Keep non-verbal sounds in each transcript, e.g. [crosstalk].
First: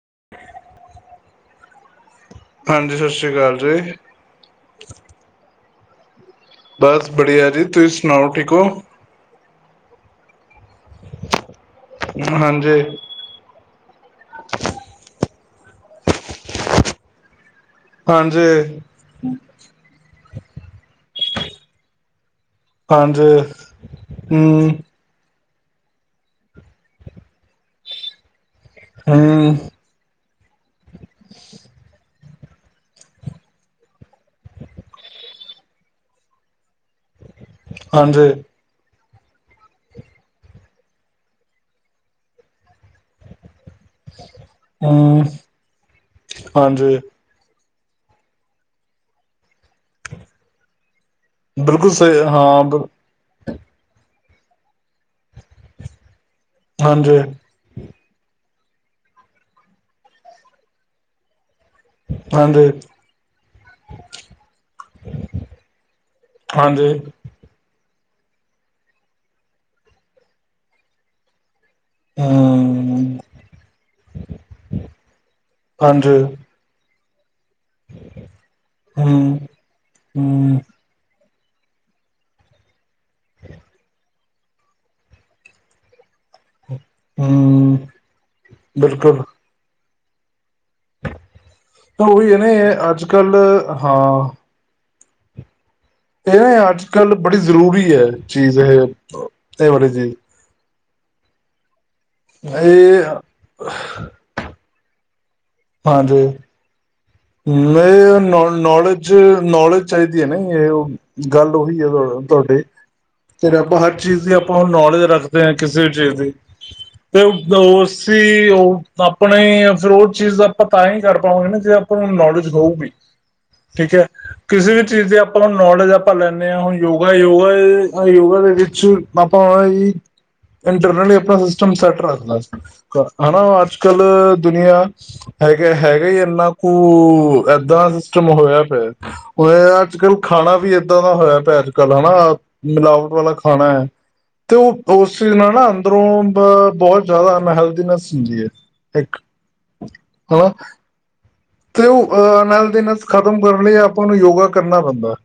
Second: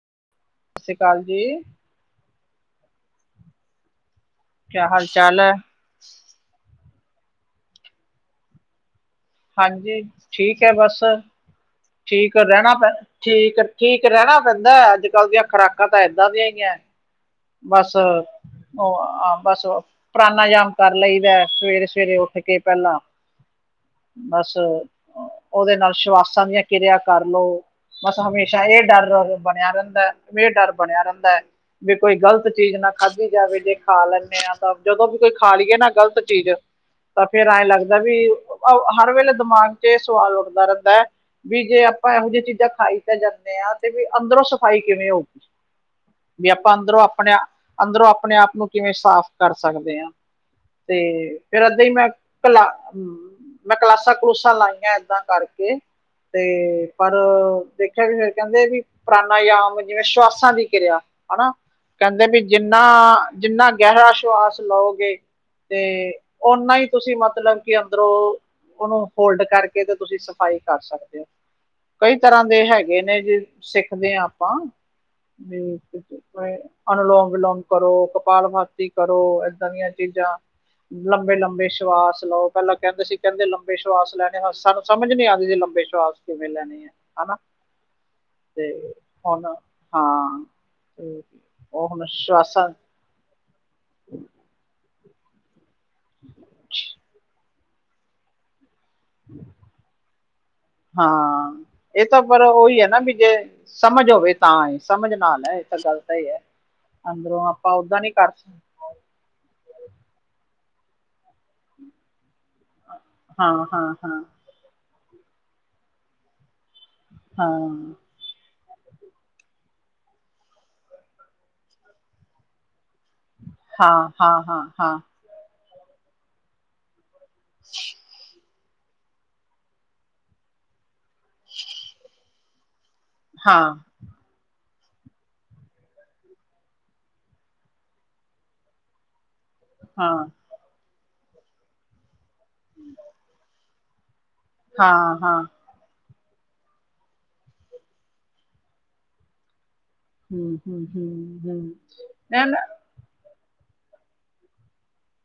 [unintelligible] ਸਤਿ ਸ੍ਰੀ ਅਕਾਲ ਜੀ ਹਾਂਜੀ ਸਤਿ ਸ੍ਰੀ ਅਕਾਲ ਜੀ ਹ ਬਸ ਵਧੀਆ ਜੀ ਤੁਸੀਂ ਸੁਣਾਓ ਠੀਕ ਹੋ ਹਾਂਜੀ ਠੀਕ ਹੈ ਬਸ ਠੀਕ ਰਹਿਣਾ ਹਾਂਜੀ ਪੈ ਠੀਕ ਠੀਕ ਰਹਿਣਾ ਪੈਂਦਾ ਅੱਜ ਕੱਲ੍ਹ ਦੀਆਂ ਖੁਰਾਕਾਂ ਤਾਂ ਇਏਦਾਂ ਦੀਆਂ ਹੀ ਹੈ ਬਸ ਹਾਂਜੀ ਉਹ ਬਸ ਪਰਾਨਾ ਜਾਮ ਕਰ ਲਈਦਾ ਸਵੇਰੇ ਸਵੇਰੇ ਉੱਥੇ ਕੇ ਪਹਿਲਾਂ ਹਾਂਜੀ ਬਸ ਹਮ ਉਹਦੇ ਨਾਲ ਸ਼ਵਾਸਾਂ ਦੀਆਂ ਕਿਰਿਆ ਕਰ ਲਉ ਬਸ ਹਮੇਸ਼ਾ ਇਹ ਡਰ ਹਮ ਬਣਿਆ ਰਹਿੰਦਾ ਵੀ ਡਰ ਬਣਿਆ ਰਹਿੰਦਾ ਹੈ ਕੋਈ ਗ਼ਲਤ ਚੀਜ਼ ਨਾ ਖਾਧੀ ਜਾਵੇ ਜੇ ਖਾ ਲੈਂਦੇ ਹ ਤਾਂ ਜਦੋਂ ਵੀ ਕੋਈ ਖਾ ਲਈਏ ਨਾ ਗ਼ਲਤ ਚੀਜ਼ ਤਾਂ ਫੇਰ ਐਂ ਲੱਗਦਾ ਵੀ ਹਾਂਜੀ ਹਰ ਵੇਲੇ ਦਿਮਾਗ ਚ ਇਹ ਸਵਾਲ ਉੱਠਦਾ ਰਹਿੰਦਾ ਹੈ ਵੀ ਜੇ ਆਪਾਂ ਇਹੋ ਜਿਹੀਆਂ ਚੀਜ਼ਾਂ ਖਾਈ ਤਾਂ ਜਾਂਦੇ ਹਾਂ ਤੇ ਵੀ ਅੰਦਰੋਂ ਸਫ਼ਾਈ ਕਿਵੇਂ ਹਮ ਹੋਗੀ ਵੀ ਆਪਾਂ ਹਾਂਜੀ ਅੰਦਰੋਂ ਆਪਣੇ ਅੰਦਰੋਂ ਆਪਣੇ ਆਪ ਨੂੰ ਕਿਵੇਂ ਸਾਫ਼ ਕਰ ਸਕਦੇ ਹਾਂ ਤੇ ਫੇਿਰ ਅੱਦਾਂ ਹੀ ਬਿਲਕੁਲ ਮੈਂ ਸਹੀ ਕਲਾ ਹਾਂ ਬ ਹ ਮੈਂ ਕਲਾਸਾਂ ਕਲੂਸਾਂ ਲਾਈਆਂ ਏਦਾਂ ਕਰਕੇ ਤੇ ਪਰ ਹਾਂਜੀ ਦੇਖਿਆ ਵੀ ਫਿਰ ਕਹਿੰਦੇ ਵੀ ਪੁਾਨਾ ਆਮ ਜਿਵੇਂ ਸ਼ਵਾਸਾਂ ਦੀ ਕਿਰਿਆ ਹਨਾ ਕਹਿੰਦੇ ਵੀ ਹਾਂਜੀ ਜਿੰਨਾ ਜਿੰਨਾ ਗਹਿਰਾ ਸ਼ਵਾਸ ਲਓਗੇ ਤੇ ਓਨਾ ਹੀ ਹਾਂਜੀ ਤੁਸੀਂ ਮਤਲਬ ਕਿ ਉਧਰੋਂ ਉਹਨੂੰ ਹੋਲਡ ਕਰਕੇ ਤੇ ਤੁਸੀਂ ਸਫ਼ਾਈ ਕਰ ਸਕਦੇ ਹੋ ਕਈ ਤਰ੍ਹਾਂ ਦੇ ਹੈਗੇ ਹਮ ਨੇ ਜੇ ਸਿੱਖਦੇ ਹਾਂ ਆਪਾਂ ਵੀ ਅ [unintelligible] ਅਨੁਲੋਂਗ ਵਿਲੋਂਗ ਕਰੋ ਕਪਾਲ ਭਾਤੀ ਕਰੋ ਹਮ ਏਦਾਂ ਦੀਆਂ ਚੀਜ਼ਾਂ ਹਮ ਲੰਬੇ ਲੰਬੇ ਲੰਬੇ ਵਿਸ਼ਵਾਸ ਲਓ ਪਹਿਲਾਂ ਕਹਿੰਦੇ ਸੀ ਕਹਿੰਦੇ ਲੰਬੇ ਸ਼ਵਾਸ ਲੈਣੇ ਹ ਸਾਨੂੰ ਸਮਝ ਨੀ ਆਉਂਦੀ ਸੀ ਲੰਬੇ ਸ਼ਵਾਸ ਕਿਵੇਂ ਲੈਣੀ ਹੈ ਹਨਾ ਹਮ ਤੇ ਬਿਲਕੁਲ ਹੁਣ ਹਾਂ ਤੇ ਉਹ ਹੁਣ ਉਹੀ ਹੈਨ ਸ਼ਵਾਸਾਂ ਅੱਜ ਕੱਲ੍ਹ ਹਾਂ ਇਹ ਨਾ ਅੱਜ ਕੱਲ੍ਹ ਬੜੀ ਜ਼ਰੂਰੀ ਹੈ ਚੀਜ਼ ਇਹ ਇਹ ਵਾਲੀ ਜੀਜ਼ ਹਾਂ ਇਹ ਤਾਂ ਪਰ ਉਹੀ ਹੈ ਨਾ ਵੀ ਇਹ ਜੇ ਸਮਝ ਹੋਵੇ ਤਾਂ ਹੀ ਸਮਝ ਨਾਲ ਹੈ ਤਾਂ ਗੱਲ ਤਾਂ ਹੀ ਹੈ ਅੰਦਰੋਂ ਆਪਾਂ ਓਦਾਂ ਨਹੀਂ ਮੇ ਕਰ ਸਕ ਨੌਲੇਜ ਨੌਲੇਜ ਚਾਹੀਦੀ ਹੈ ਨਾ ਗੱਲ ਉਹੀ ਹੈ ਤੁਹਾਡੇ ਹਾਂ ਤੇ ਆਪਾਂ ਹਰ ਹਾਂ ਹਾਂ ਚੀਜ਼ ਦੀ ਆਪਾਂ ਹੁ ਨੌਲੇਜ ਰੱਖ ਕਿਸੇ ਚੀਜ਼ ਦੀ ਤੇ ਉਸ ਹਾਂ ਸੀ ਉਹ ਆਪਣੇ ਫਿਰ ਉਹ ਚੀਜ਼ ਆਪਾਂ ਤਾਂ ਹੀ ਕਰ ਪਾਵਾਂਗੇ ਨਾ ਜੇ ਆਪਾਂ ਨੂੰ ਨੌਲੇਜ ਹੋਊਗੀ ਠੀਕ ਹੈ ਹਾਂ ਹਾਂ ਹਾਂ ਕਿਸੇ ਵੀ ਹਾਂ ਚੀਜ਼ ਦੇ ਆਪਾਂ ਨੌਲੇਜ ਆਪਾਂ ਲੈਂਦੇ ਹਾਂ ਹੁਣ ਯੋਗਾ ਯੋਗਾ ਯੋਗਾ ਦੇ ਵਿੱਚ [unintelligible] ਮ ਇੰਟਰਨਲਣਾ ਸਿਸਟਮ ਸੈਟ ਰੱਖਣਾ ਹਨਾ ਹਾਂ ਅੱਜ ਕੱਲ ਦੁਨੀਆਂ ਹੈਗਾ ਹੈਗਾ ਹੀ ਇੰਨਾ ਕੁ ਏਦਾਂ ਸਿਸਟਮ ਹੋਇਆ ਫਿਰ ਅੱਜ ਕੱਲ੍ਹ ਹਾਂ ਖਾਣਾ ਵੀ ਇਏਦਾਂ ਦਾ ਹੋਇਆ ਪਿਆ ਅੱਜਕੱਲ ਹੈਾ ਮਿਲਾਵਟ ਵਾਲਾ ਖਾਣਾ ਹੈ ਤੇ ਉਹ ਹਾਂ ਉਸ ਚਜ਼ ਹਾਂ ਨਾਲ ਨਾ ਅੰਦਰੋਂ ਬਹੁਤ ਜ਼ਿਆਦਾ ਅਨਹਲਦੀਨੈਸ ਹੁੰਦੀ ਹੈ ਇੱਕ ਹਨਾ ਹਮ ਹਮ ਹਮ ਤੇ ਉਹ ਅਹ ਨਲ ਦੀ ਨ ਖ਼ਤਮ ਕਰਨ ਲਈ ਆਪਾਂ ਨੂੰ ਯੋਗਾ ਕਰਨਾ ਪੈਂਦਾ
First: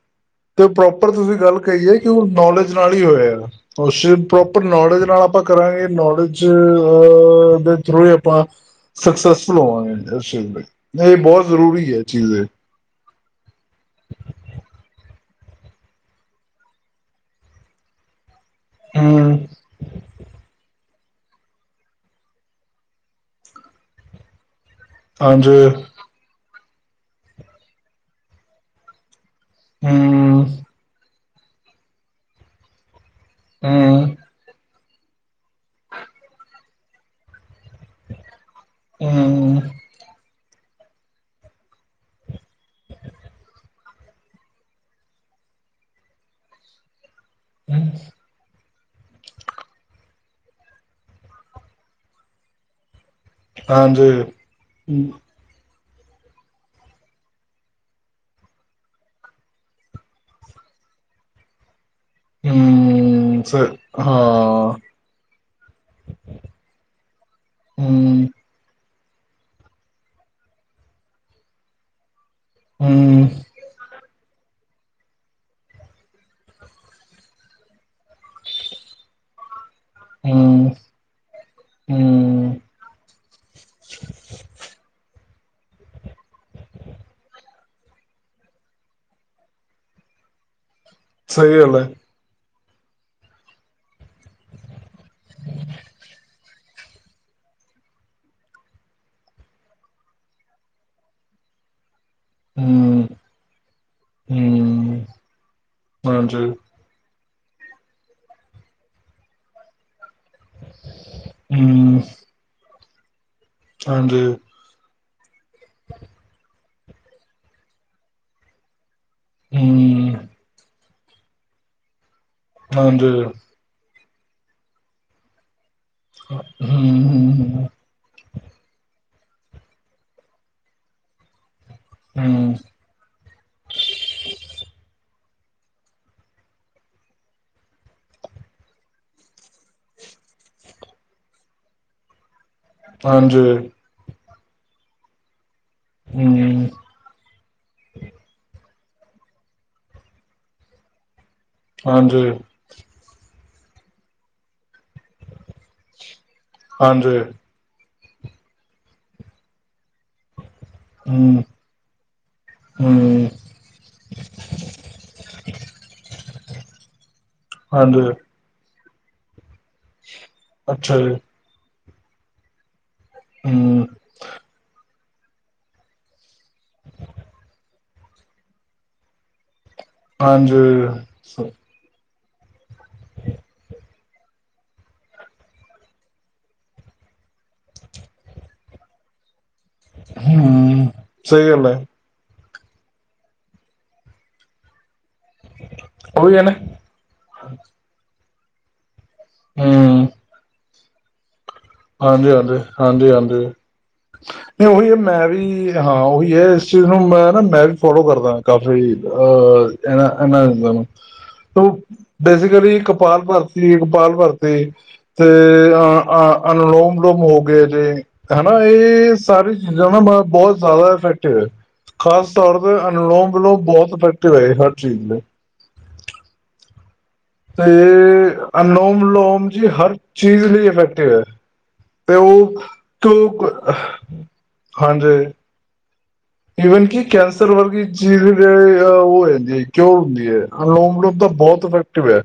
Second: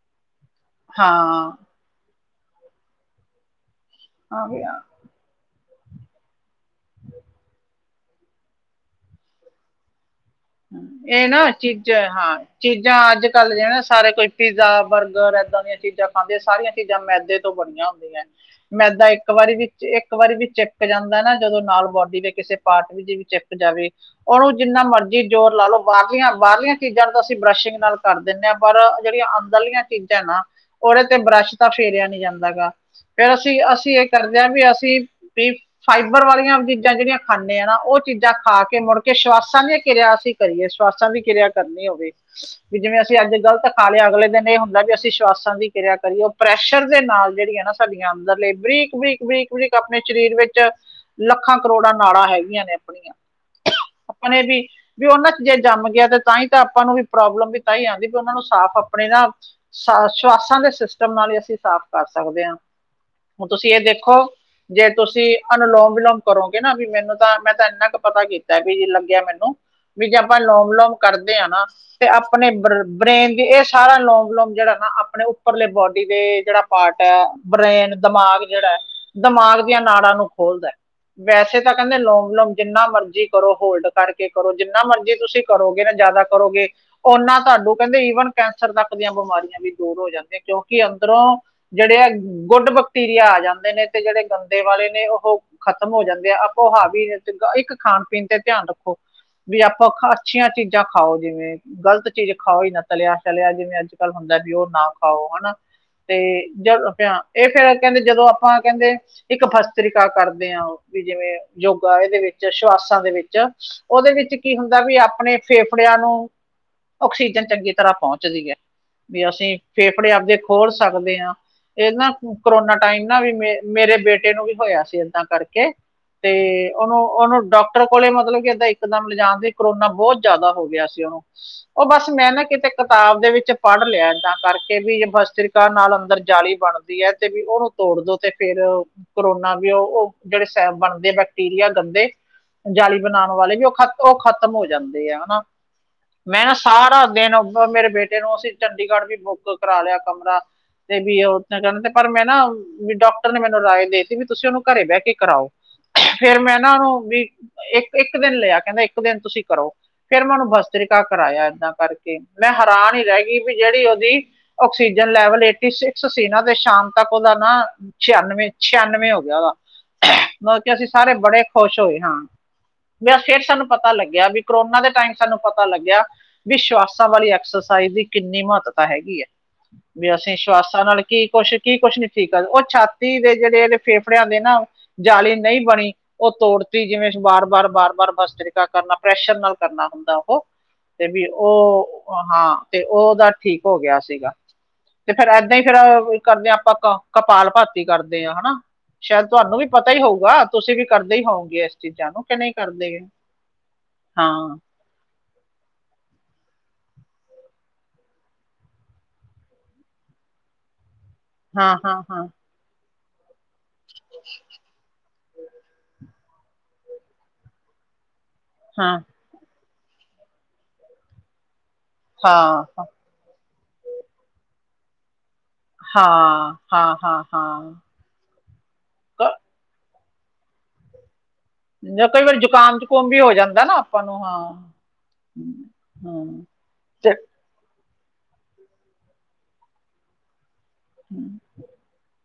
ਤੇ ਪ੍ਰੋਪਰ ਤੁਸੀਂ ਹਾਂ ਗੱਲ ਕਹੀਏ ਕਿ ਉਹ ਨੌਲੇਜ ਨਾਲ ਹੀ ਹੋਇਆ ਆ ਉਸ ਆ ਪ੍ਰੋਪਰ ਗਿਆ ਨੌਲੇਜ ਨਾਲ ਆਪਾਂ ਕਰਾਂਗੇ ਨੌਲੇਜ ਅਹ ਦੇ ਥਰੂ [unintelligible] ਹੀ ਆਪਾਂ ਸਕਸੈਸਫੁਲ ਹੋਵਾਂਗੇ ਇਸ ਚੀਜ਼ ਲਈ ਇਹ ਬਹੁਤ ਨਾ ਜ਼ਰੂਰੀ ਹੈ ਚੀਜ਼ਾਂ ਚੀਜ਼ ਹਾਂ ਇਹ ਚੀਜ਼ਾਂ ਅੱਜ ਕੱਲ ਜ ਨਾ ਸਾਰੇ ਕੋਈ ਪੀਜ਼ਾ ਬਰਗਰ ਇੱਦਾਂ ਦੀਆਂ ਚੀਜ਼ਾਂ ਖਾਂਦੇ ਆ ਸਾਰੀਆਂ ਚੀਜ਼ਾਂਮੈਦੇ ਤੋਂ ਬਣੀਆਂ ਹੁੰਦੀਆਂ ਮੈਦਾ ਇੱਕ ਹਮ ਵਾਰੀ ਵੀ ਇੱਕ ਵਾਰੀ ਵੀ ਚ ਚੱਕ ਜਾਂਦਾ ਨਾ ਜਦੋਂ ਨਾਲ ਬੋਡੀ ਦੇ ਕਿਸੇ ਪਾਰਟ ਵਿੱਚ ਵੀ ਚੱਕ ਜਾਵੇ ਉਹਨੂੰ ਜਿੰਨਾ ਜੀ ਜ਼ੋਰ ਹਾਂਜੀ ਲਾ ਲੋ ਬਾਹਰਲੀਆਂ ਬਾਹਰਲੀਆਂ ਚੀਜ਼ਾਂ ਨੂੰ ਤਾਂ ਅਸੀਂ ਬਰਸ਼ਿੰਗ ਨਾਲ ਕਰ ਦਿੰਦੇ ਹਾਂ ਪਰ ਜਿਹੜੀਆਂ ਉਦ ਵਾਲੀਆਂ ਚੀਜ਼ਾਂ ਨਾ ਹਮ ਉਹਦੇ ਤੇ ਬਰੱਸ਼ ਤਾਂ ਫੇਰਿਆ ਨੀ ਜਾਂਦਾ ਗਾ ਫਿਰ ਅਸੀਂ ਅਸੀਂ ਇਹ ਹਮ ਕਰਦੇ ਹਾਂ ਵੀ ਅਸੀਂ ਵੀ ਫਾਈਬਰ ਵਾਲੀਆਂ ਦੀ ਚੀਾਂ ਜਿਹੜੀਆਂ ਖਾਂਦੇ ਹਾਂ ਨਾ ਉਹ ਚੀਜ਼ਾਂ ਖਾ ਕੇ ਮੁੜ ਕੇ ਹਮ ਸ਼ਵਾਸਾਂ ਦੀਆਂ ਕਰੀਏ ਸਵਾਸਾਂ ਦੀ ਕਿਰਿਆ ਕਰਨੀ ਹੋਵੇ ਵੀ ਜਿਵੇਂ ਅਸੀਂ ਅੱਜ ਗ਼ਲਤ ਖਾ ਲਿਆ ਅਗਲੇ ਦਿਨ ਇਹ ਹੁੰਦਾ ਵੀ ਅਸੀਂ ਦੀ ਕਿਰਿਆ ਕਰੀ ਉਹ ਪ੍ਰੈਸ਼ਰ ਦੇ ਨਾਲ ਜਿਹੜੀਆਂ ਨਾ ਸਾਡੀਆਂ ਅੰਦਰ ਲੇਬਰੀ ਬਕ ਬਰੀਕ ਬਰੀਕ ਆਪਣੇ ਸਰੀਰ ਵਿੱਚ ਲੱਖਾਂ ਕਰੋੜਾਂ ਨਾਲਾਂ ਹੈਗੀਆਂ ਨੇ ਆਪਣੀਆਂ ਹਾਂਜੀ ਆਪਣੇ ਵੀ ਵੀ ਉਹਨਾਂ ਚ ਜਿਹੜ ਜੰਮ ਗਿਆ ਤੇ ਤਾਂ ਹੀ ਤਾਂ ਆਪਾਂ ਨੂੰ ਵੀ ਪ੍ਰੋਬਲਮ ਵੀ ਤਾਂ ਹੀ ਆਉਂਦੀ ਵੀ ਉਹਨਾਂ ਨੂੰ ਸਾਫ਼ ਆਪਣੇ ਨਾ ਸ਼ਵਾਸਾਂ ਦੇ ਸਿਸਟਮ ਨਾਲ ਹੀ ਅਸੀਂ ਸਾਫ਼ ਕਰ ਸਕਦੇ ਹਾਂ ਹਮ ਹੁਣ ਤੁਸੀਂ ਇਹ ਦੇਖੋ ਹਾਂ ਜੇ ਤੁਸੀਂ ਅਨਲੋਮ ਵਿਿਲੋਮ ਕਰੋਗੇ ਨਾ ਵੀ ਮੈਨੂੰ ਤਾਂ ਮੈਂ ਤਾਂ ਇੰਨਾ ਕੁ ਪਤਾ ਹਮ ਕੀਤਾ ਵੀੀ ਲ ਮੈਨੂੰ ਵੀ ਜੇ ਆਪਾਂ ਲੋਮ ਵਿਲੋਮ ਕਰਦੇ ਹਾਂ ਨਾ ਤੇ ਆਪ ਆਪਣੇ ਹਮ ਬ੍ਰੇਨ ਦੀ ਇਹ ਸਾਰਾ ਲੌਗ ਲੋਂਗ ਜਿਹੜਾ ਨਾ ਆਪਣੇ ਉੱਪਰਲੇ ਬੋਡੀ ਦੇ ਜਿਹੜਾ ਪਾਰਟ ਹੈ ਬ੍ਰਰੇਨ ਦਿਮਾਗ ਜਿਹੜਾ ਹੈ ਦਿਮਾਗ ਨਾੜਾਂ ਨੂੰ ਹਮ ਖੋਲਦਾ ਹਮ ਵੈਸੇ ਤਾਂ ਕਹਿੰਦੇ ਲੋਮ ਵਿਲੋਮ ਜਿੰਨਾ ਮਰਜ਼ੀ ਕਰੋ ਹੋਲਡ ਕਰਕੇ ਕਰੋ ਜਿੰਨਾ ਮਰਜ਼ੀ ਤੁਸੀਂ ਕਰੋਗੇ ਨਾ ਜ਼ਿਆਦਾ ਕਰੋਗੇ ਓਨਾ ਤੁਹਾਨੂੰ ਕਹਿੰਦੇ ਈਵਨ ਕੈਂਸਰ ਤੱਕ ਦੀਆਂ ਬਿਮਾਰੀਆਂ ਵੀ ਦੂਰ ਹੋ ਜਾਂਦੇਆਂ ਕਿਉਂਕਿ ਕਿ ਅੰਦਰੋਂ ਸਹੀ ਗੱਲ ਹੈ ਜਿਹੜੇ ਆ ਗੁੱਡ ਬੈਕਟੀਰੀਆ ਆ ਜਾਂਦੇ ਨੇ ਤੇ ਜਿਹੜੇ ਗੰਦੇ ਵਾਲੇ ਉਹ ਖ਼ਤਮ ਹੋ ਜਾਂਦੇ ਆ ਆਪੋ ਉਹ ਹਾਵ ਵੀ ਚੰਗਾ ਇੱਕ ਖਾਣ ਪੀਣ ਤੇ ਧਿਆਨ ਰੱਖੋ ਵੀ ਆਪਾਂ ਅੱਛੀਆਂ ਚੀਜ਼ਾਂ ਖਾਓ ਜਿਵੇਂ ਗ਼ਲਤ ਚੀਜ਼ ਖਾਓ ਹੀ ਨਾ ਹਮ ਤਲਿਆ ਚਲਿਆ ਜਿਵੇਂ ਅੱਜ ਕੱਲ੍ਹ ਹੁੰਦਾ ਵੀ ਉਹ ਨਾ ਹਮ ਖਾਓ ਹਨਾ ਤੇ ਹਾਂਜੀ ਜ ਇਹ ਫੇਿਰ ਕਹਿੰਦੇ ਜਦੋਂ ਆਪਾਂ ਕਹਿੰਦੇ ਇੱਕ ਫਸਤਰੀ ਕਰਦੇ ਹ ਵੀ ਜਿਵੇਂ ਹਮ ਯੋਗਾ ਇਹਦੇ ਵਿੱਚ ਸ਼ਵਾਸਾਂ ਦੇ ਵਿੱਚ ਉਹਦੇ ਹਾਂਜੀ ਵਿੱਚ ਕੀ ਹੁੰਦਾ ਵੀ ਆਪਣੇ ਫੇਫੜਿਆਂ ਨੂੰ ਆਕਸੀਜਨ ਚੰਗੀ ਤਰ੍ਹਾਂ ਪਹੁੰਚਦੀ ਹੈ ਵੀ ਅਸੀਂ ਫੇਫੜੇ ਆਪਦੇ ਖੋਰ ਸਕਦੇ ਹਾਂ ਇਹ ਨਾ ਕਰੋਨਾ ਟਾਈਮ ਨਾ ਵੀ ਮੇ ਮੇਰੇ ਬੇਟੇ ਨੂੰ ਵੀ ਹੋਇਆ ਸੀ ਏਦਾਂ ਕਰਕੇ ਤੇ ਉਹਨੂੰ ਉਹਨੂੰ ਡਾਕਟਰ ਕੋਲੇ ਮਤਲਬ ਕਿ ਏਦਾਂ ਲਿਜਾਣਦੇ ਕਰੋਨਾ ਬਹੁਤ ਜ਼ਿਆਦਾ ਹੋ ਗਿਆ ਸੀ ਉਹਨੂੰ ਉਹ ਬਸ ਮੈਂ ਨਾ ਕਿਤੇ ਕਿਤਾਬ ਦੇ ਵਿੱਚ ਪੜ੍ਹ ਲਿਆ ਇਏਦਾਂ ਕਰਕੇ ਵੀ ਬਸਤਰੀ ਨਾਲ ਅੰਦਰ ਜਾਲੀ ਬਣਦੀ ਹੈ ਤੇ ਵੀ ਉਹਨੂੰ ਤੋੜ ਦੋ ਤੇ ਫੇਰ ਕਰੋਨਾ ਵੀ ਉਹ ਉਹ ਜਿਹੜੇ ਬਣਦੇ ਬੈਕਟੀਰੀਆ ਗੰਦੇ ਜਾਲੀ ਬਣਾਉਣ ਵਾਲੇ ਵੀ ਉਹ ਖਤ ਉਹ ਖ਼ਤਮ ਹੋ ਜਾਂਦੇ ਆ ਹਨਾ ਮੈਂ ਨਾ ਸਾਰਾ ਦਿਨ ਮੇਰੇ ਬੇਟੇ ਨੂੰ ਅਸੀਂ ਚੰਡੀਗੜ੍ਹ ਵੀ ਬੁੱਕ ਕਰਾ ਲਿਆ ਕਮਰਾ ਤੇ ਵੀ ਉੱਥੇ ਕਹਿਣ ਤੇ ਪਰ ਮੈਂ ਨਾ ਡਾਕ ਨੇ ਮੈਨੂੰ ਰਾਏ ਦੇਤੀ ਵੀ ਤੁਸੀਂ ਉਹਨੂੰ ਘਰੇ ਬਹਿ ਕੇ ਕਰਾਓ ਫੇਿਰ ਮੈਂ ਨਾ ਉਹਨੂੰ ਵੀ ਇੱਕ ਇੱਕ ਦਿਨ ਲਿਆ ਕਹਿੰਦਾ ਇੱਕ ਦਿਨ ਤੁਸੀਂ ਕਰਾਊ ਫੇਿਰ ਮੈਂ ਉਹਨੂੰ ਬਸਤਰੀਿਕਾ ਕਰਾਇਆ ਏਦਾਂ ਕਰਕੇ ਮੈਂ ਹੈਰਾਨ ਹੀ ਰਹਿ ਗਈ ਵੀ ਜਿਹੜੀ ਉਹਦੀ ਆਕਸੀਜਨ ਲੈਵਲ ਏਟੀ ਸਿਕਸ ਸੀ ਨਾ ਤੇ ਸ਼ਾਮ ਤੱਕ ਉਹਦਾ ਨਾ ਛਿਆਨਵੇਂ ਪਚਾਨਵੇਂ ਹੋ ਗਿਆ ਉਹਦਾ ਮਤਲਬ ਕਿ ਅਸੀਂ ਸਾਰੇ ਬੜੇ ਖੁਸ਼ ਹੋਏ ਹਾਂ ਫੇਰ ਸਾਨੂੰ ਪਤਾ ਲੱਗਿਆ ਵੀ ਕੋਰੋਨਾ ਦੇ ਟਾਈਮ ਸਾਨੂੰ ਪਤਾ ਲੱਗਿਆ ਵੀ ਸ਼ਵਾਸਾਂ ਵਾਲੀ ਐਕਸਰਸਾਈਜ਼ ਦੀ ਕਿੰਨੀ ਮਹੱਤਤਾ ਹੈਗੀ ਹੈ ਵੀ ਅਸੀਂ ਸਵਾਸਾਂ ਨਾਲ ਕੀ ਕੁੱਛ ਕੀ ਕੁਛ ਨੀ ਠੀਕ ਆ ਉਹ ਛਾਤੀ ਦੇ ਜਿਹੜੇ ਇਹਦੇ ਫੇਫੜਿਆਂ ਦੇ ਨਾ ਜਾਲੀ ਨਹੀਂ ਬਣੀ ਉਹ ਤੋੜਤੀ ਜਿਵੇਂ ਵਾਰ ਵਾਰ ਵਾਰ ਵਾਰ ਹ ਤਰੀਕਾ ਕਰਨਾ ਪ੍ਰੈਸ਼ਰ ਨਾਲ ਕਰਨਾ ਹੁੰਦਾ ਉਹ ਤੇ ਵੀ ਸਹੀ ਗੱਲ ਹੈ ਉਹ ਹਾਂ ਤੇ ਉਹਦਾ ਠੀਕ ਹੋ ਗਿਆ ਸੀਗਾ ਤੇ ਫੇਿਰ ਇਏਦਾਂ ਹੀ ਫੇਰ ਉਹੀ ਹੈ ਕਰਦੇ ਨਾ ਹਾਂ ਆਪਾਂ ਕ ਕਪਾਲ ਭਾਤੀ ਕਰਦੇ ਹਾਂ ਹਨਾ ਸ਼ਾਇਦ ਤੁਹਾਨੂੰ ਵੀ ਪਤਾ ਹੀ ਹਮ ਹੋਊਗਾ ਤੁਸੀਂ ਵੀ ਕਰਦੇ ਹੀ ਹੋਓਗੇ ਇਸ ਚੀਜ਼ਾਂ ਨੂੰ ਕਿ ਨਹੀਂ ਕਰਦੇ ਜਾਂ ਹਾਂ ਨਹੀਂ ਉਹੀ ਮੈਂ ਵੀ ਹਾਂ ਉਹੀ ਹੈ ਇਸ ਚੀਜ਼ ਨੂੰ ਮੈਂ ਨਾ ਮੈਂ ਵੀ ਫੋਲੋ ਕਰਦਾ ਕਾਫ਼ੀ ਅਹ ਇਹਨਾਂ ਇਹਨਾਂ ਚੀਜ਼ਾਂ ਨੂੰ, ਹਾਂ, ਹਾਂ, ਹਾਂ, ਬੇਸਿਕਲੀ ਕਪਾਲ ਭਾਤੀ ਕਪਾਲ ਭਾਤੀ ਤੇ ਅ ਅ ਅਨੁਲੋਮ ਵਿਲੋਮ ਹੋ ਗਏ ਜੇ ਹਨਾ ਹਾਂ, ਇਹ ਸਾਰੀ ਚੀਾਂ ਬਹੁਤ ਜ਼ਿਆਦਾ ਇਫੈਕਟਿਵ ਹੈ ਖਾਸ ਤੌਰ ਹਾਂ, ਤੇ ਅਨੁਲੋਮ ਬਹੁਤ ਅੈਕਟਿਵ ਆਏ ਹਰ ਚੀਜ਼ ਦੇ ਹਾਂ ਹਾਂ ਹਾਂ ਤੇ ਹਾਂ। ਅਨਲੋਮ ਕ ਲੋਮ ਜੀ ਹਰ ਚੀਜ਼ ਲਈ ਇਫੈਕਟਿਵ ਹੈ ਜਾਂ ਤੇ ਕਈ ਵਾਰੀ ਉਹ ਜ਼ੁਕਾਮ ਜ਼ੁਕੂਮ ਵੀ ਹੋ ਕਿ ਜਾਂਦਾ ਨਾ ਆਪਾਂ ਨੂੰ ਹਾਂ। ਹਾਂਜੀ ਹੂੰ, ਈਵਨ ਕਿ ਤੇ ਕੈਂਸਰ ਵਰਗੀ ਚੀਜ਼ ਜ ਉਹ ਹੈ ਜਾਂਦੀ ਹੈ ਕਿਉ ਹੁੰਦੀ ਹੈ ਲੋਮ ਲੋੋਮ ਤਾਂ ਹਮ, ਬਹੁਤ ਇਫੈਕਟਿਵ ਹੈ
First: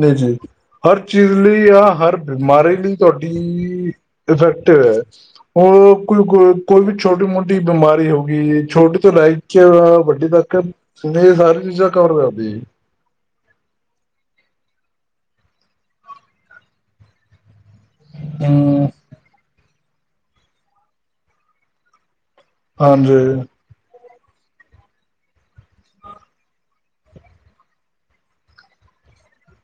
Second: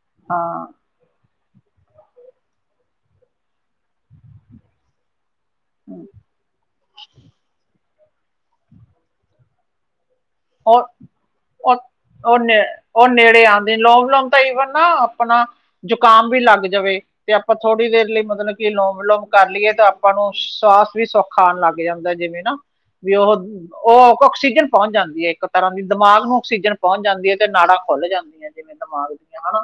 ਜੀ ਜੀ ਹਾਂ, ਹਰ ਚੀਜ਼ ਲਈ ਆ ਹਰ ਬਿਮਾਰੀ ਲਈ ਤੁਹਾਡੀ ਇਫੈਕਟਿਵ ਹੈ ਉਹਰ ਕੋਈ ਕੋ ਕੋਈ ਵੀ ਛੋਟੀ ਮੋਟੀ ਬਿਮਾਰੀ ਹੋ ਗਈ ਛੋਟੀ ਤੋਂ ਲਾਈਕ ਚ ਉਹ ਉਹ ਕਰਦੀ ਉਹ ਨੇੜੇ ਆਉਂਦੇ ਲੌਂਗ ਲੋਂਂਗ ਤਾਂ ਈਵਨ ਨਾ ਆਪਣਾ ਜ਼ੁਕਾਮ ਵੀ ਲੱਗ ਜਾਵੇ ਤੇ ਆਪਾਂ ਥੋੜ੍ਹੀ ਦੇਰ ਲਈ ਮਤਲਬ ਕਿ ਹਮ ਲੋਮ ਲੋੋਮ ਕਰ ਲਈਏ ਤਾਂ ਆਪਾਂ ਨੂੰ ਸਵਾਸ ਵੀ ਸੌੱਖ ਆਾਉਣ ਲੱਗ ਜਾਂਦਾ ਜਿਵੇਂ ਨਾ ਵੀ ਉਹ ਹਾਂਜੀ ਉਹ ਆਕਸੀਜਨ ਪਹੁੰਚ ਜਾਂਦੀ ਹੈ ਇੱਕ ਤਰ੍ਹਾਂ ਦੀ ਦਿਮਾਗ ਨੂੰ ਆਕਸੀਜਨ ਪਹੁੰਚ ਜਾਂਦੀ ਹੈ ਤੇ ਨਾੜਾ ਖੁੱਲ ਜਾਂਦੀਆਂ ਜਿਵੇਂ ਦਿਮਾਗ ਦੀਆਂ ਹਨਾ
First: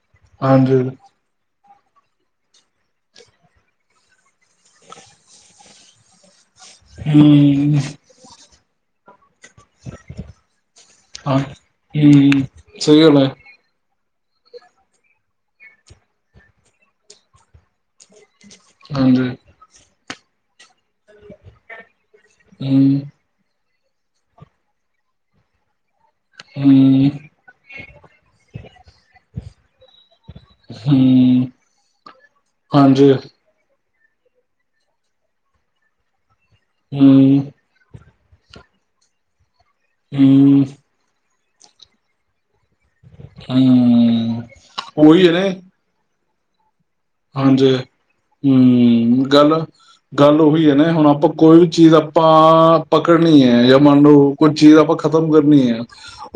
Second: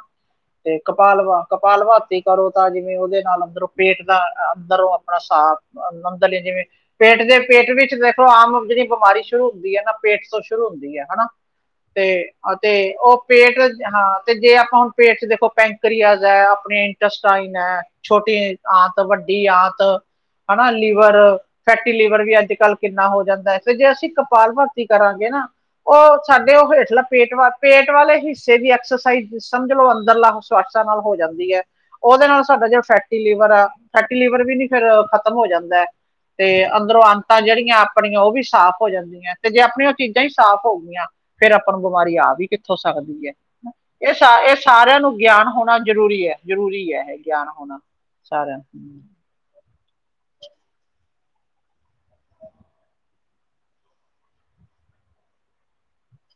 ਤੇ ਹਾਂਜੀ ਕਪਾਲਵਾ ਕਪਾਲ ਭਾਤੀ ਕਰੋ ਤਾਂ ਜਿਵੇਂ ਉਹਦੇ ਨਾਲ ਅੰਦਰੋਂ ਪੇਟ ਦਾ ਅੰਦਰੋਂ ਆਪਣਾ ਸਾਫ਼ ਅੰਦਰਲੇ ਜਿਵੇਂ ਪੇਟ ਦੇ ਪੇਟ ਹਮ ਵਿੱਚ ਦੇਖੋ ਆਮ ਜਿਹੜੀ ਬਿਮਾਰੀ ਸ਼ੁਰੂ ਹੁੰਦੀ ਹੈ ਨਾ ਪੇਟ ਤੋਂ ਸ਼ੁਰੂ ਹੁੰਦੀ ਹੈ ਹਨਾ ਹਾਂ ਤੇ ਹਮ ਤੇ ਸਹੀ ਉਹ ਗੱਲ ਹੈ ਪੇਟ ਹਾਂ ਤੇ ਜੇ ਆਪਾਂ ਹੁਣ ਪੇਟ ਚ ਦੇਖੋ ਪੈਂਕਰੀਆ ਹੈ ਆਪਣੇ ਇੰਟਸਟਾਈਨ ਹੈ ਛੋਟੀ ਆਤ ਹਾਂਜੀ ਵੱਡੀ ਆਤ ਲੀਵਰ ਫੈਟੀ ਲੀਵਰ ਵੀ ਅੱਜ ਕੱਲ ਹਮ ਕਿੰਨਾ ਹੋ ਜਾਂਦਾ ਹੈ ਤੇ ਜੇ ਅਸੀਂ ਕਪਾਲ ਭਰਤੀ ਕਰਾਂਗੇ ਨਾ ਉਹ ਸਾਡੇ ਉਹ ਹੇਠਲਾ ਹਮ ਪੇਟ ਪੇਟ ਵਾਲੇ ਹਿੱਸੇ ਦੀ ਐਕਸਰਸਾਈਜ਼ ਸਮਝ ਲੋਓ ਅੰਦਰ ਲ ਨਾਲ ਹੋ ਹਮ ਜਾਂਦੀ ਹੈ ਉਹਦੇ ਨਾਲ ਸਾਡਾ ਜਿ ਹਾਂਜੀ ਫੈਟੀ ਲੀਵਰ ਆ ਫੈਟੀ ਲੀਵਰ ਵੀ ਨੀ ਫੇਿਰ ਖਤਮ ਹੋ ਜਾਂਦਾ ਹੈ ਤੇ ਅੰਦਰੋਂ ਹਮ ਅੰਤਾਂ ਜਿਹੜੀਆਂ ਆਪਣੀਆਂ ਉਹ ਵੀ ਸਾਫ਼ ਹੋ ਜਾਂਦੀਆਂ' ਤੇ ਜੇ ਆਪਣੀਆਂ ਉਹ ਚੀਜ਼ਾਂ ਹੀ ਹਮ ਸਾਫ਼ ਹੋ ਗਈਆਂ ਫੇਰ ਆਪਾਂ ਨੂੰ ਬਿਮਾਰੀ ਆ ਵੀ ਹੋ ਸਕਦੀ ਹੈ ਇਹ, ਹਮ ਇਹ ਸਾਰਿਆਂ ਨੂੰ ਉਹੀ ਹੈ ਗਿਆਨ ਨੇ ਹੋਣਾ ਜ਼ਰੂਰੀ ਹੈ, ਜ਼ਰੂਰੀ ਹੈ। ਇਹ ਗਿਆਨ ਹਾਂਜੀ ਹੋਣਾ ਸਾਰਿਆਂ ਨੂੰ ਹਮ ਗੱਲ ਗਲ ਉਹੀ ਹੈ ਨਾ ਹੁਣ ਆਪਾਂ ਕੋਈ ਵੀ ਚੀਜ਼ ਆਪਾਂ ਪਕੜਨੀ ਹੈ ਜਾਂ ਮੰਨ ਲਓ ਕੁੱਝ ਚੀਜ਼ ਆਪਾਂ ਖਤਮ ਕਰਨੀ ਆ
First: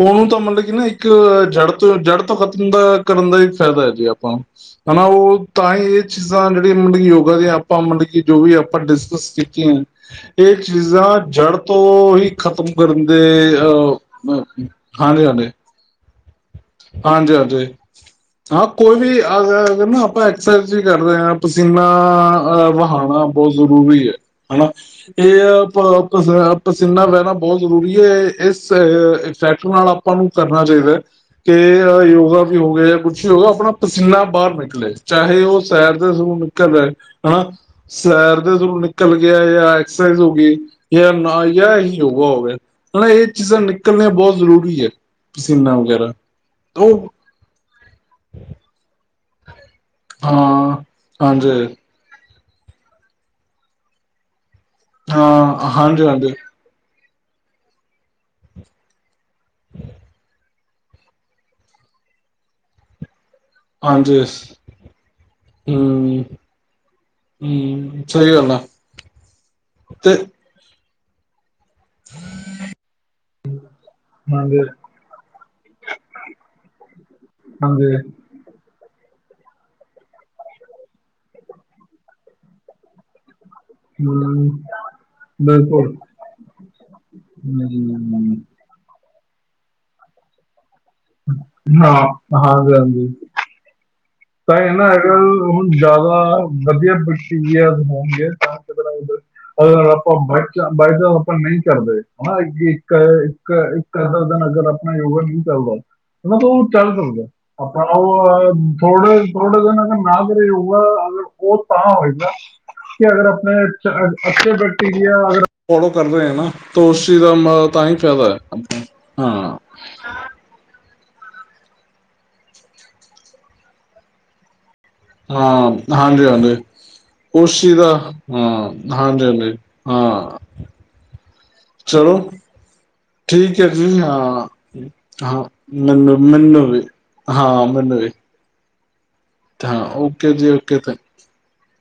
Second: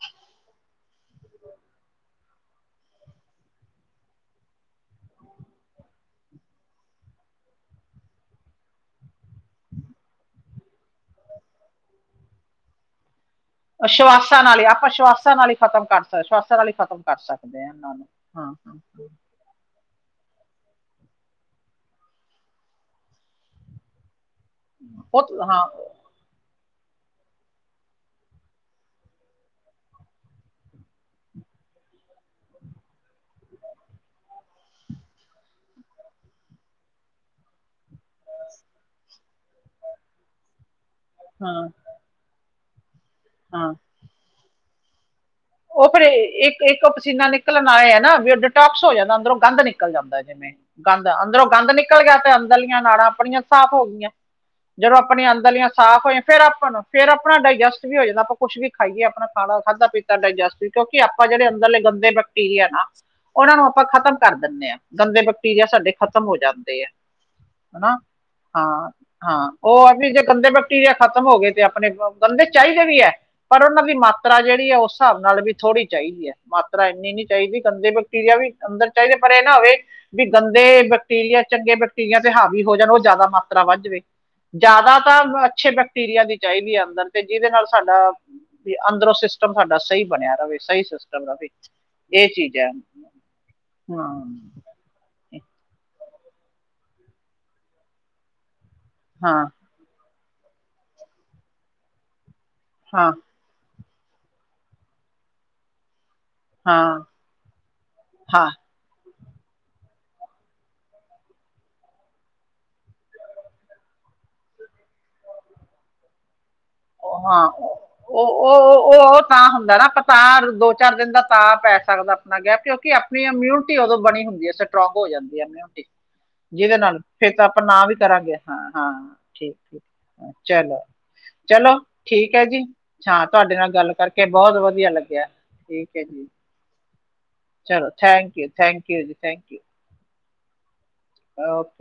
ਉਹਨੂੰ ਤਾਂ ਮਤਲਬ ਕਿ ਨਾ, ਇੱਕ ਜੜ ਤੋਂ ਜੜ੍ਹ ਤੋਂ ਖਤਮ ਦਾ ਕਰਨ ਦਾ ਫਾਇਦਾ ਹੈ ਜੀ ਆਪਾਂ ਨੂੰ, ਹਨਾ ਉਹ ਤਾਂ ਹੀ ਇਹ ਚੀਜ਼ਾਂ ਜਿਹੜੀਆਂ ਮਤਲਬ ਕਿ ਯੋਗਾ ਦੀਆਂ ਆਪਾਂ ਮਤਲਬ ਕਿ ਜੋ ਵੀ ਆਪਾਂ ਡਿਸਕਸ ਕੀਤੀਆਂ ਹੈ। ਚੀਜ਼ਾਂ ਜੜ਼ ਤੋਂ ਹੀ ਖਤਮ ਕਰਨ ਦੇ ਅਹ ਅਸ਼ਵਾਸਾਂ ਨਾਲ ਹੀ ਆਪਾਂ ਹਾਂਜੀ ਸੁਆਸਾਂ ਹਾਂਜੀ ਨਾਲ ਹੀ ਖ਼ਤਮ ਕਰ। ਸੁਆਸਾਂ ਨਾਲ ਹੀ ਖ਼ਤਮ ਕਰ ਹਾਂਜੀ ਸਕਦੇ ਹਾਂਜੀ ਹਾਂ ਹਾ ਹਾਂ ਕੋਈ ਵੀ ਅਗਰ ਅਗਰ ਨਾ ਆਪਾਂ ਅਐਕਸਰਸਾਈਜ਼ ਕਰਦੇ ਹਾਂ ਪਸੀਨਾ ਵਹਾਉਣਾ ਬਹੁਤ ਜ਼ਰੂਰੀ ਹੈ। ਆਹ ਬਹੁਤ ਇਹ ਹਾਂ ਆਪ ਪਸੀਨਾ ਬਹਿਣਾ ਬਹੁਤ ਜ਼ਰੂਰੀ ਹੈ ਇਸ ਫੈਕਟਰ ਨਾਲ ਆਪਾਂ ਨੂੰ ਕਰਨਾ ਚਾਹੀਦਾ ਹੈ। ਕਿ ਯੋਗਾ ਵੀ ਹੋਵੇ ਜਾਂ ਕੁਛ ਵੀ ਹੋ, ਆਪਣਾ ਪਸੀਨਾ ਬਾਹਰ ਨਿਕਲੇ ਚਾਹੇ ਉਹ ਸੈਰ ਦੇ ਨਿਕਲਦਾਹਾ ਹਾਂ ਸੈਰ ਦੇ ੋਂ ਨਿਕਲ ਗਿਆ ਜਾਂ ਐਕਸਰਸਾਈਜ਼ ਹੋ ਗਈ ਜਾਂ ਨਾ ਹਾਂ ਜਾਂ ਹੀ ਯੋਗਾ ਹੋ ਗਿਆ ਹਾ ਇਹ ਚੀਜ਼ਾਂ ਹਾਂ ਨਿਕਲਣੀਆਂ ਬਹੁਤ ਜ਼ਰੂਰੀ ਹੈ। ਪਸੀਨਾ ਉਹ ਫਿਰ ਵਗੈਰਾ ਇੱਕ ਇੱਕ ਉਹ ਪਸੀਨਾ ਨਿਕਲਣ ਆਏ ਹੈ, ਨਾ ਵੀ ਉਹ ਡਿਟੋਕਸ ਹੋ ਜਾਂਦਾ ਅੰਦਰੋਂ ਗੰਦ ਨਿਕਲ ਨਿਕਲ ਜਾਂਦਾ ਜਿਵੇਂ ਹਾਂ ਗੰਦ ਅੰਦਰੋਂ ਹਾਂਜੀ ਗੰਦ ਨਿਕਲ ਗਿਆ ਤੇ ਅੰਦਰਲੀਆਂ ਨਾੜਾਂ ਆਪਣੀਆਂ ਸਾਫ਼ ਹੋ ਗਈਆਂ। ਜਦੋਂ ਆਪਣੀਆਂ ਅੰਦਰਲੀਆਂ ਹਾਂ ਹਾਂਜੀ ਸਾਫ਼ ਹੋਈਆਂ ਹਾਂਜੀ ਫੇਰ ਆਪਾਂ ਨੂੰ ਫੇਰ ਆਪਣਾ ਡਾਇਜੈਸਟ ਵੀ ਹੋ ਜਾਂਦਾ, ਆਪਾਂ ਕੁਛ ਵੀ ਖਾਈਏ ਆਪਣਾ ਖਾਣਾ ਖਾਧਾ ਪੀਤਾ ਡਾਈਜੈਸਟ ਵੀ ਕਿਉਂਕਿ ਆਪਾਂ ਜਿਹੜੇ ਅੰਦਰਲੇ ਗੰਦੇ ਬੈਕਟੀਰੀਆ ਹੈ ਨਾ ਉਹਨਾਂ ਨੂੰ ਆਪਾਂ ਖ਼ਤਮ ਹਾਂਜੀ ਕਰ ਦਿੰਦੇ ਹਾਂ, ਗੰਦੇ ਬੈਕਟੀਰੀਆ ਸਾਡੇ ਹਮ ਖ਼ਤਮ ਹੋ ਜਾਂਦੇ ਆ ਹਨਾ, ਹਮ ਸਹੀ ਗੱਲ ਆ ਹਾਂ ਹਾਂ, ਉਹ ਵੀ ਤੇ ਜੇ ਕੰਦੇੇ ਖਤਮ ਹੋ ਗਏ 'ਤੇ ਆਪਣੇ ਗੰਦੇ ਚਾਹੀਦੇ ਵੀ ਹੈ ਪਰ ਉਹਨਾਂ ਦੀ ਮਾਤਰਾ ਹਾਂਜੀ ਜਿਹੜੀ ਹੈ ਉਸ ਹਿਸਾਬ ਨਾਲ ਵੀ ਥੋੜੀ ਚਾਹੀਦੀ ਹੈ ਮਾਤਰਾ ਇੰਨੀ ਨੀ ਚਾਹੀਦੀ ਗੰਦੇ ਹਾਂਜੀ ਬੈਕਟੀਰੀਆ ਵੀ ਅੰਦਰ ਚਾਹੀਦੇ ਪਰ ਇਹ ਨਾ ਹੋਵੇ ਵੀ ਗੰਦੇ ਬੈਕਟੀਰੀਆ ਚੰਗੇ ਬੈਕਟੀਰੀਆ' ਤੇ ਹਾਵੀ ਹੋ ਜਾਣ ਉਹ ਜ਼ਿਆਦਾ ਮਾ ਤਰ੍ਹਾਂ ਵੱਜਵੇ ਹਮ ਜ਼ਿਆਦਾ ਤਾਂ ਅੱਛੇ ਬਿਲਕੁਲ ਬੈਕਟੀਰੀਆ ਦੀ ਚਾਹੀਦੀ ਹੈ ਅੰਦਰ' ਤੇ ਜਿਹਦੇ ਨਾਲ ਸਾਡਾ ਹਮ ਵੀ ਅੰਦਰੋਂ ਤੁਹਾਡਾ ਸਹੀ ਬਣਿਆ ਰਹੇ, ਸਹੀ ਸਿਸਟਮ ਰਹੇ, ਹਾਂ ਇਹ ਚੀਜ਼ ਹੈ। ਹਾਂਜੀ ਹਾਂਜੀ ਹਾਂ ਤਾਂ ਇਹ ਨਾ ਅਗਰ ਹੁਣ ਜ਼ਿਆਦਾ ਵਧੀਆ ਪ੍ਰਕ ਹੋਣਗੇ ਤਾਂ ਬਾਏ ਹਾਂ ਚਾਂਸ ਆਪਾਂ ਓਪਨ ਨਹੀਂ ਕਰਦੇ ਹਾਂ ਇੱਕ ਹਾਂ ਇੱਕ ਇੱਕ ਅੱਧਾ ਦਿਨ ਅਗਰ ਆਪਣਾ ਯੋਗਾ ਨਹੀਂ ਕਰਦਾ ਇਹ ਤਾਂ ਉਹ ਚੱਲ ਹਾਂ ਕਰਦਾ ਆਪਣਾ ਉਹ ਹਾਂ ਥੋੜੇ ਥੋੜੇ ਦਿਨ ਅਗਰ ਨਾ ਘਰੇ ਹੋਊਗਾ ਅਗਰ ਉਹ ਤਾਂ ਹੋਏਗਾ ਕਿ ਅਗਰ ਆਪਣੇ ਅੱਛੇ ਬੈਕਟੀਰੀਆ ਅਗਰ ਫੋਲੋ ਕਰ ਰਹੇ ਹਾਂ ਹਾਂ ਉਹ, ਉਹ, ਉਹ ਤਾਂ ਹਾਂ ਹੁੰਦਾ, ਨਾ ਪਤਾਰ ਦੋ ਚਾਰ ਦਿਨ ਦਾ ਤਾਂ ਪੈ ਸਕਦਾ ਆਪਣਾ ਗੈਪ ਕਿਉਂਕਿ ਆਪਣੀ ਇਮਿਊਨਿਟੀ ਉਦੋਂ ਬਣੀ ਹੁੰਦੀ ਹੈ। ਸਟੋਕ ਹੋ ਜਾਂਦੀ ਹੈ ਹਾਂ ।ਮਿਊਨਟੀ ਹਾਂਜੀ ਹਾਂਜੀ ਜਿਹਦੇ ਨਾਲ ਇਹ ਤਾਂ ਉਸ ਆਪਾਂ ਚੀਜ਼ ਨਾ ਦਾ ਵੀ ਕਰਾਂਗੇ ਹਾਂ, ਹਾਂ ਹਾਂਜੀ ਹਾਂਜੀ ਠੀਕ ਹਾਂ ਚਲੋ ਚਲੋ ਠੀਕ ਹੈ ਜੀ, ਹਾਂ, ਤੁਹਾਡੇ ਠੀਕ ਹੈ ਨਾਲ ਗੱਲ ਜੀ ਕਰਕੇ ਹਾਂ ਬਹੁਤ ਵਧੀਆ ਲੱਗਿਆ, ਹਾਂ ਠੀਕ ਹੈ ਜੀ [inaudible] ਚਲੋ, ਥੈਂਕ ਯੂ ਥੈਂਕ ਯੂ ਜੀ। ਤਾਂ, ਓਕੇ ਜੀ, ਓਕੇ ਅਹ